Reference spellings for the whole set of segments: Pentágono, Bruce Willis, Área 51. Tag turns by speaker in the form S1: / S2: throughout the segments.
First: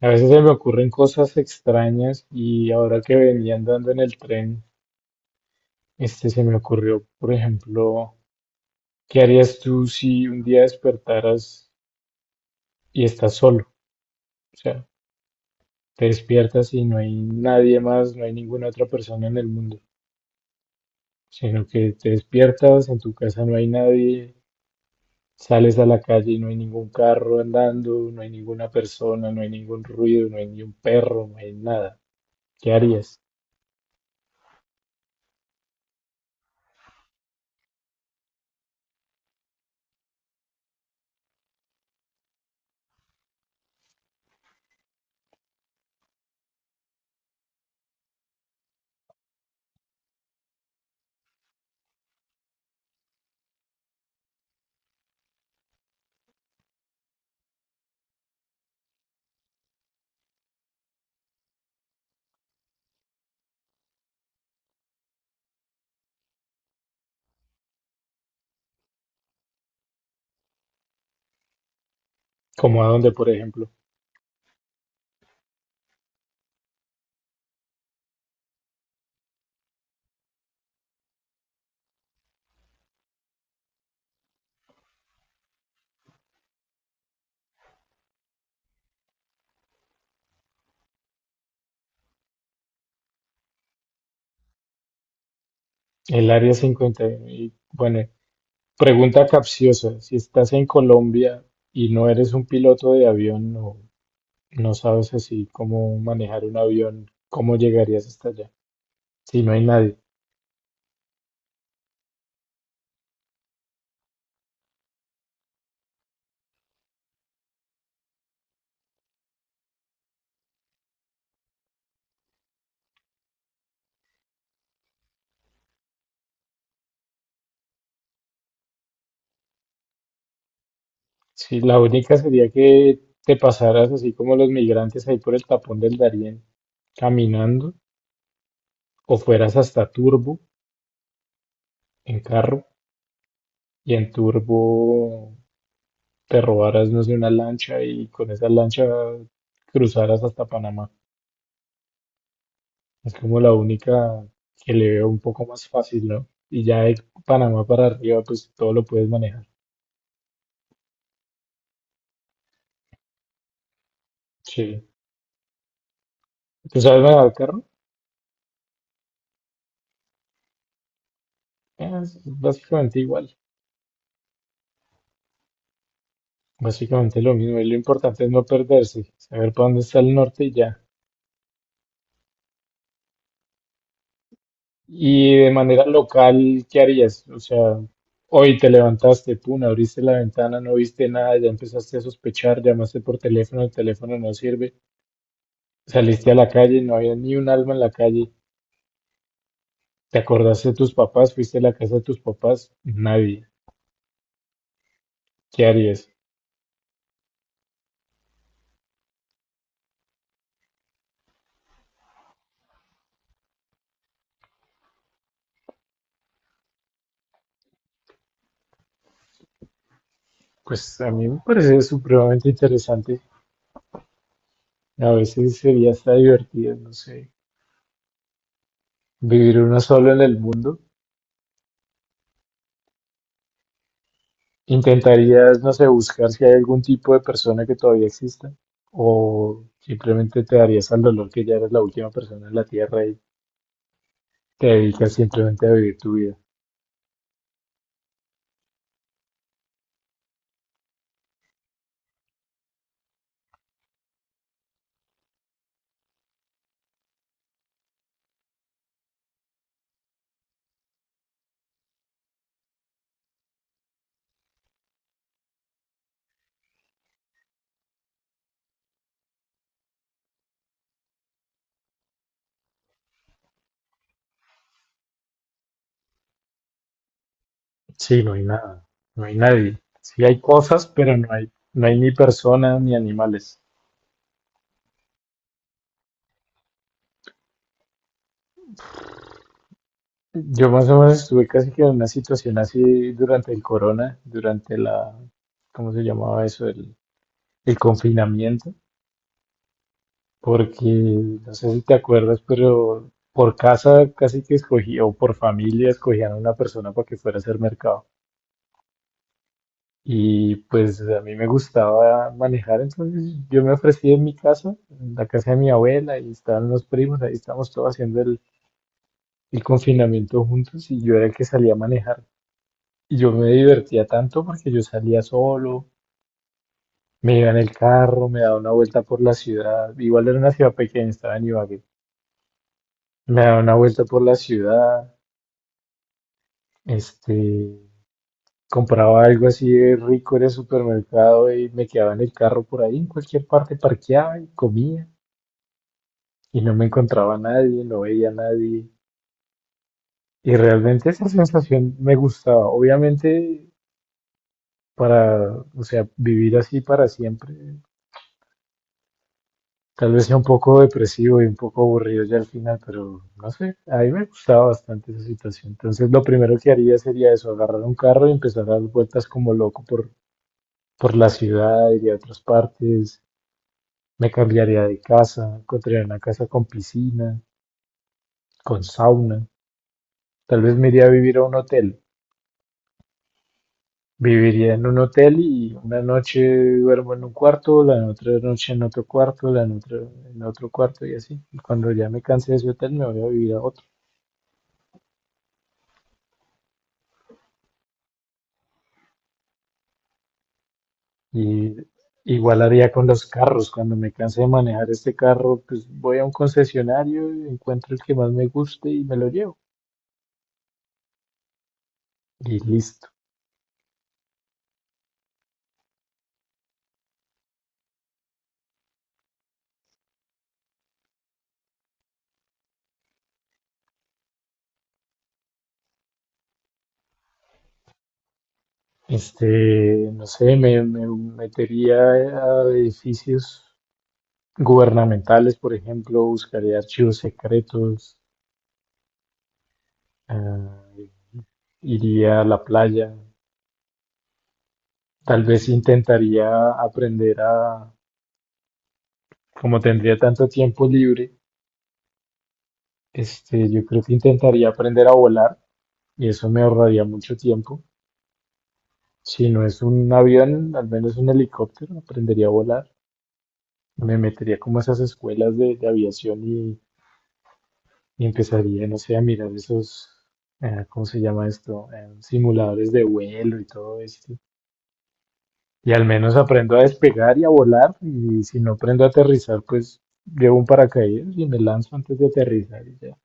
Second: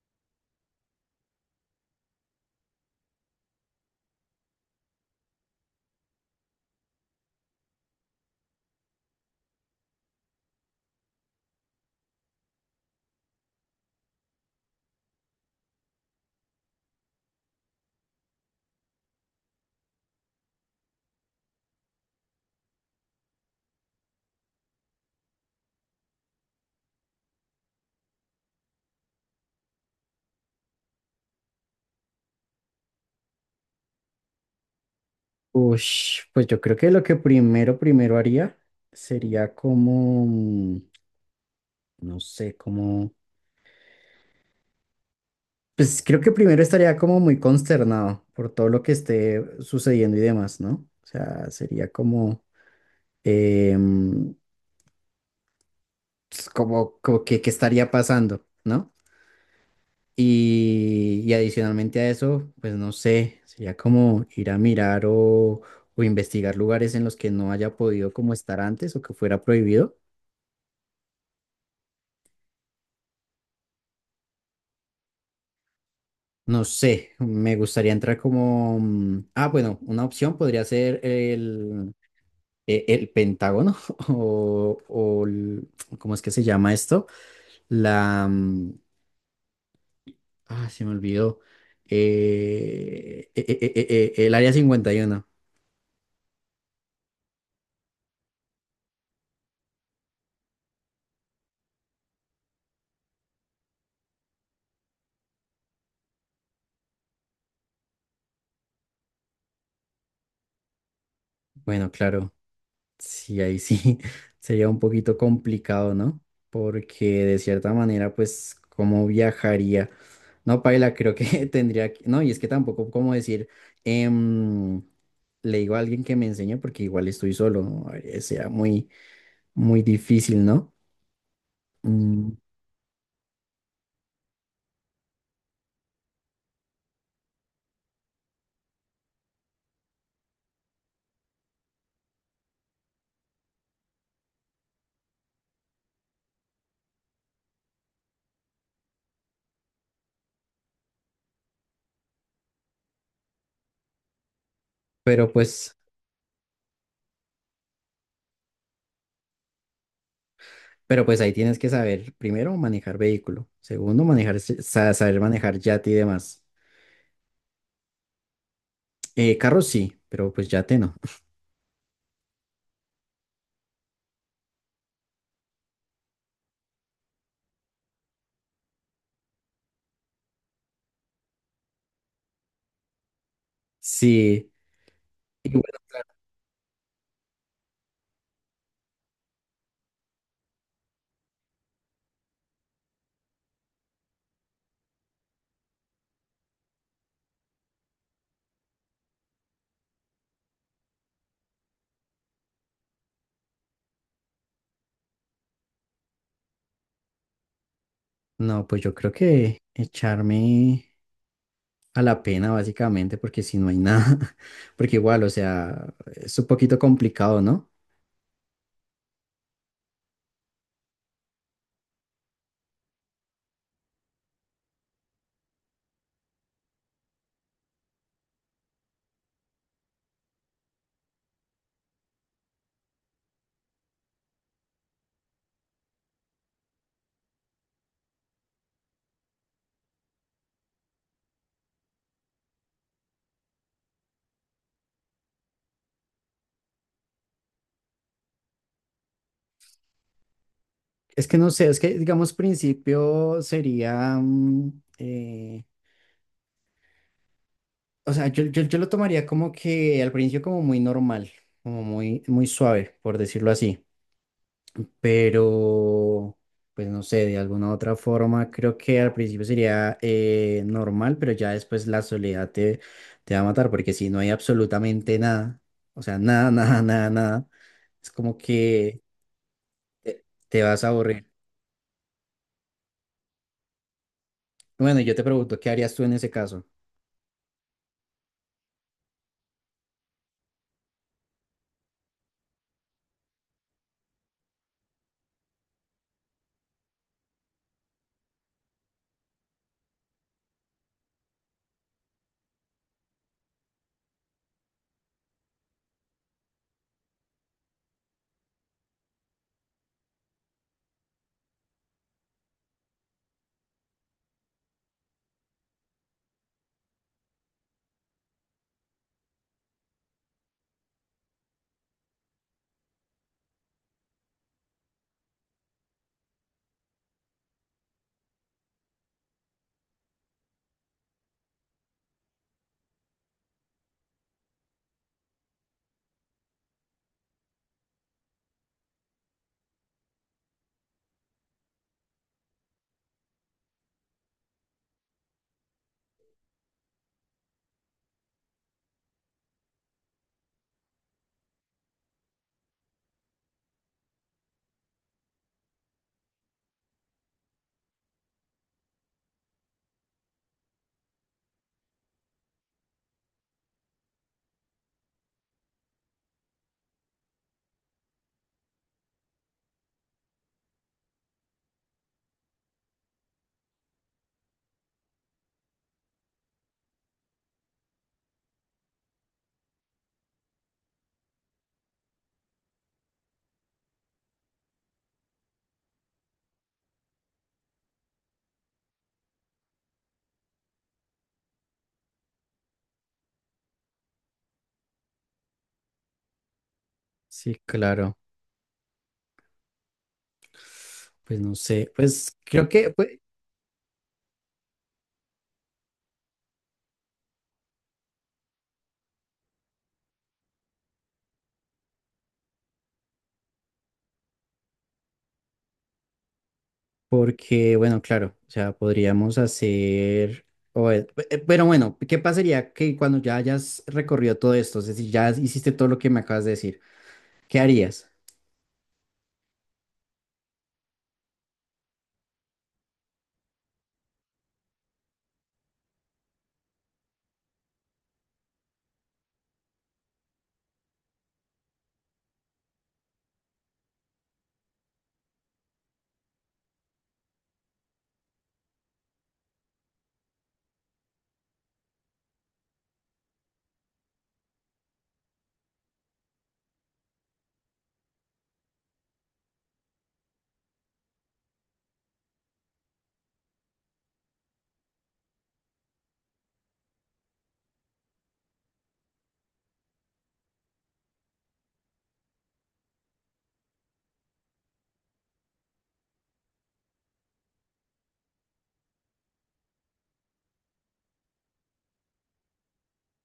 S1: A veces se me ocurren cosas extrañas y ahora que venía andando en el tren, se me ocurrió, por ejemplo, ¿qué harías tú si un día despertaras y estás solo? O sea, te despiertas y no hay nadie más, no hay ninguna otra persona en el mundo, sino que te despiertas, en tu casa no hay nadie, sales a la calle y no hay ningún carro andando, no hay ninguna persona, no hay ningún ruido, no hay ni un perro, no hay nada. ¿Qué harías?
S2: Ush, pues yo creo que lo que primero, primero haría sería como, no sé, como, pues creo que primero estaría como muy consternado por todo lo que esté sucediendo y demás, ¿no? O sea, sería como, eh, mm, pues, como, como que estaría pasando, ¿no? Y adicionalmente a eso, pues no sé, sería como ir a mirar o investigar lugares en los que no haya podido como estar antes o que fuera prohibido.
S1: Como a dónde, por ejemplo?
S2: No sé, me gustaría entrar como... mm, ah, bueno, una opción podría ser el, el Pentágono o el. ¿Cómo es que se llama esto? La... mm, Ah, se me olvidó. El Área 51.
S1: El área 51. Y uno. Y bueno, pregunta capciosa. Si estás en Colombia y no eres un piloto de avión, no, no sabes así cómo manejar un avión, ¿cómo llegarías hasta allá? Si no hay nadie.
S2: Bueno, claro. Sí, ahí sí sería un poquito complicado, ¿no? Porque de cierta manera, pues, ¿cómo viajaría? No, Paila, creo que tendría que... No, y es que tampoco como decir, em, le digo a alguien que me enseñe porque igual estoy solo, ¿no? Sea muy, muy difícil, ¿no?
S1: Si la única
S2: Mm,
S1: sería que te pasaras así como los migrantes ahí por el tapón del Darién, caminando, o fueras hasta Turbo en carro, y en Turbo te robaras, no sé, una lancha y con esa lancha cruzaras hasta Panamá. Es como la única que le veo un
S2: pero
S1: poco más
S2: pues,
S1: fácil, ¿no? Y ya de Panamá para arriba, pues todo lo puedes manejar.
S2: pero pues ahí tienes que saber, primero, manejar vehículo. Segundo, manejar,
S1: Sí.
S2: saber manejar yate y demás.
S1: ¿Tú sabes manejar el carro?
S2: Carro sí, pero pues yate no.
S1: Es básicamente igual. Básicamente lo mismo. Y lo importante es no perderse, saber para dónde está el norte y ya.
S2: Sí.
S1: Y de manera local, ¿qué harías? O sea, hoy te levantaste, pum, abriste la ventana, no viste nada, ya empezaste a sospechar, llamaste por teléfono, el teléfono no sirve, saliste a la calle, no había ni un alma en la calle. ¿Te acordaste de tus papás? ¿Fuiste a la casa de tus papás? Nadie. ¿Qué harías?
S2: No, pues yo creo que echarme a la pena básicamente, porque si no hay nada, porque igual, o sea, es un poquito complicado, ¿no?
S1: Pues a mí me parece supremamente interesante. A veces sería hasta divertido, no sé, vivir uno solo en el mundo. ¿Intentarías, no sé, buscar si hay algún tipo de persona que todavía exista? ¿O simplemente te darías al dolor que ya eres la última persona en la Tierra y te dedicas simplemente a vivir tu vida?
S2: Es que no sé, es que digamos principio sería, o sea, yo lo tomaría como que al principio como muy normal, como muy, muy suave, por decirlo así. Pero pues no sé, de alguna otra forma, creo que al principio sería normal, pero ya después la soledad te, te va a matar, porque si no hay absolutamente nada, o sea, nada, nada, nada, nada, es
S1: Sí, no
S2: como
S1: hay nada,
S2: que
S1: no hay nadie. Sí
S2: te,
S1: hay
S2: te vas
S1: cosas,
S2: a
S1: pero
S2: aburrir.
S1: no hay, no hay ni personas ni animales.
S2: Bueno, y yo te pregunto, ¿qué harías tú en ese caso?
S1: Yo más o menos estuve casi que en una situación así durante el corona, durante la, ¿cómo se llamaba eso? El confinamiento, porque no sé si te acuerdas, pero por casa casi que escogía, o por familia escogían a una persona para que fuera a hacer mercado. Y pues a mí me gustaba manejar, entonces yo me ofrecí en mi casa, en la casa de mi abuela, y estaban los primos, ahí estábamos todos haciendo el confinamiento juntos, y yo era el que salía a manejar. Y yo me divertía tanto porque yo salía solo, me iba en el carro, me daba una vuelta por la ciudad. Igual era una ciudad pequeña, estaba en Ibagué. Me daba una vuelta por la ciudad, este, compraba algo así de rico en el supermercado y me quedaba en el carro por ahí, en cualquier parte, parqueaba y comía y no me encontraba a nadie, no veía a nadie. Y realmente esa sensación me gustaba. Obviamente, para, o sea, vivir así para siempre tal vez sea un poco depresivo y un poco aburrido ya al final, pero no sé, a mí me gustaba bastante esa situación. Entonces lo primero que haría sería eso, agarrar un carro y empezar a dar vueltas como loco por la ciudad, iría a otras partes, me cambiaría de casa, encontraría una casa con piscina, con sauna, tal vez me iría a vivir a un hotel. Viviría en un hotel y una noche duermo en un cuarto, la otra noche en otro cuarto, la otra en otro cuarto y así. Y cuando ya me canse de ese hotel me voy a vivir a otro.
S2: Sí, claro. Pues no
S1: Y
S2: sé, pues
S1: igual
S2: creo
S1: haría
S2: que
S1: con
S2: pues,
S1: los carros. Cuando me canse de manejar este carro, pues voy a un concesionario, encuentro el que más me guste y me lo llevo. Y listo.
S2: porque, bueno, claro, o sea, podríamos hacer, o, pero bueno, ¿qué pasaría que cuando ya hayas recorrido todo esto? Es decir, ya hiciste todo lo que me acabas de decir, ¿qué harías?
S1: Este, no sé, me metería a edificios gubernamentales, por ejemplo, buscaría archivos secretos, ah, iría a la playa, tal vez intentaría aprender a, como tendría tanto tiempo libre, yo creo que intentaría aprender a volar y eso me ahorraría mucho tiempo. Si no es un avión, al menos un helicóptero, aprendería a volar. Me metería como a esas escuelas de aviación y empezaría, no sé, a mirar esos, ¿cómo se llama esto? Simuladores de vuelo y todo esto. Y al menos aprendo a despegar y a volar. Y si no aprendo a aterrizar, pues llevo un paracaídas y me lanzo antes de aterrizar y ya.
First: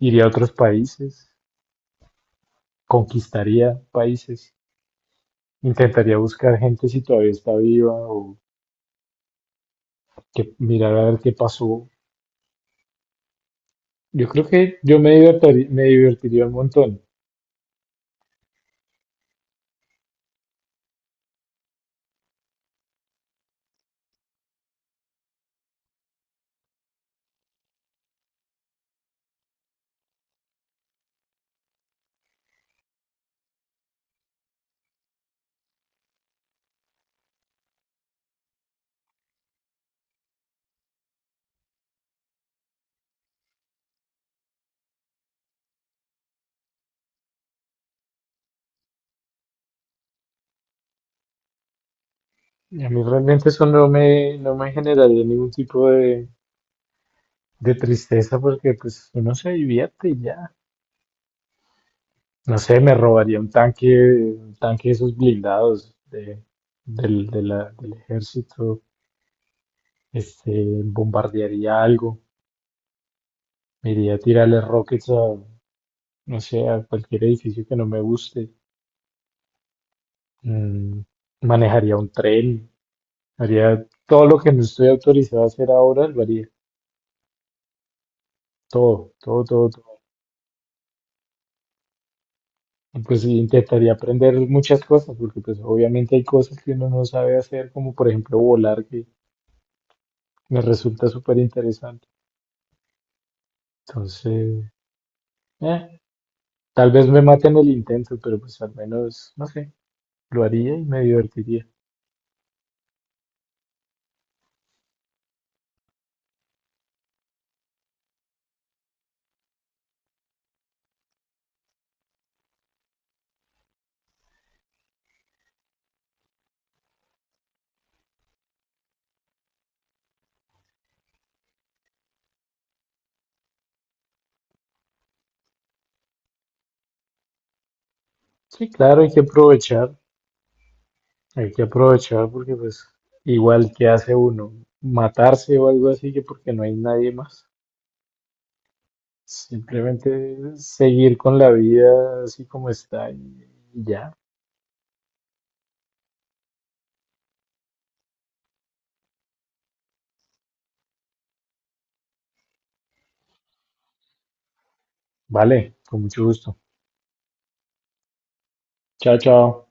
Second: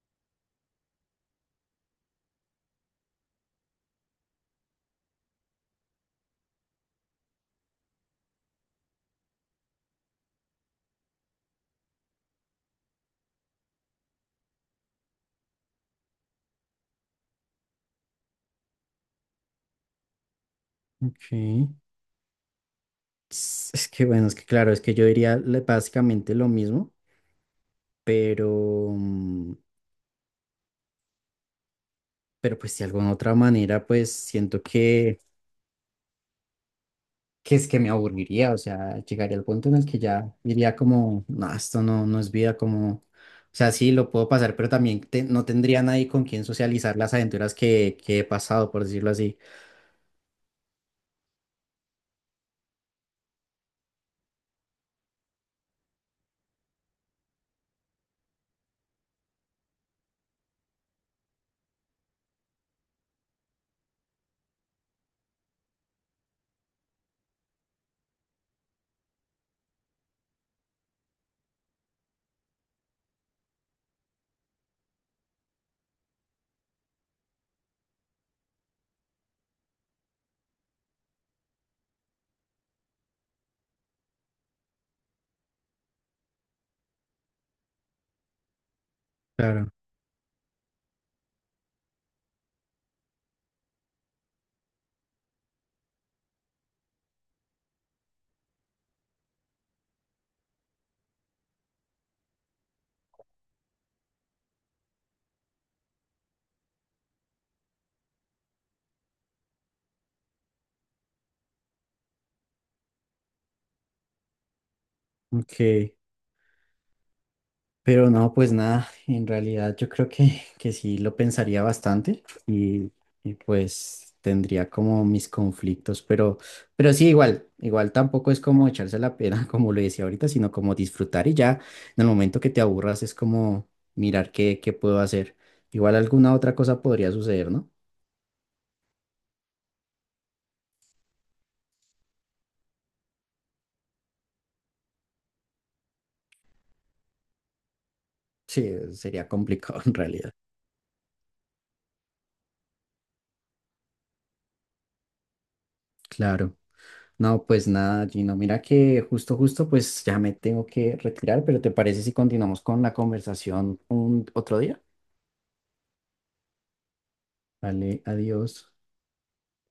S1: Iría a otros países, conquistaría países, intentaría buscar gente si todavía está viva o que mirar a ver qué pasó. Yo creo que yo me divertiría un montón.
S2: Ok. Es que, bueno, es que claro, es que yo diría básicamente lo mismo, pero, pero pues de alguna otra manera, pues siento que es que me aburriría, o sea, llegaría al punto en el que ya diría como, no, esto no, no es vida, como, o sea, sí, lo puedo pasar, pero también no tendría nadie con quien socializar las aventuras que he pasado, por decirlo así.
S1: Y a mí realmente eso no me, no me generaría ningún tipo de tristeza porque pues uno se divierte y ya. No sé, me robaría un tanque de esos blindados de, del, del ejército, este, bombardearía algo, me iría a tirarle rockets a, no sé, a cualquier edificio que no me guste, mm, manejaría un tren, haría todo lo que no estoy autorizado a hacer ahora, lo haría. Todo, todo, todo,
S2: Claro.
S1: todo. Y pues sí, intentaría aprender muchas cosas, porque pues obviamente hay cosas que uno no sabe hacer, como por ejemplo volar, que me resulta súper interesante. Entonces, eh, tal vez me maten el intento, pero pues al menos, no sé, lo haría y me divertiría.
S2: Ok. Pero no, pues nada, en realidad yo creo que sí lo pensaría bastante y pues tendría como mis conflictos, pero sí, igual, igual tampoco es como echarse la pena, como lo decía ahorita, sino como disfrutar y ya en el momento que te aburras es como mirar qué, qué puedo hacer. Igual alguna otra cosa podría suceder, ¿no?
S1: Sí, claro, hay que aprovechar porque pues igual que hace uno, matarse o algo así, que porque no hay nadie más.
S2: Sí, sería complicado en realidad.
S1: Simplemente seguir con la vida así como está y ya.
S2: Claro. No, pues nada, Gino. Mira que justo, justo, pues ya me tengo que retirar, pero ¿te parece si continuamos con la conversación un otro día?
S1: Vale, con mucho gusto.
S2: Vale, adiós.
S1: Chao, chao.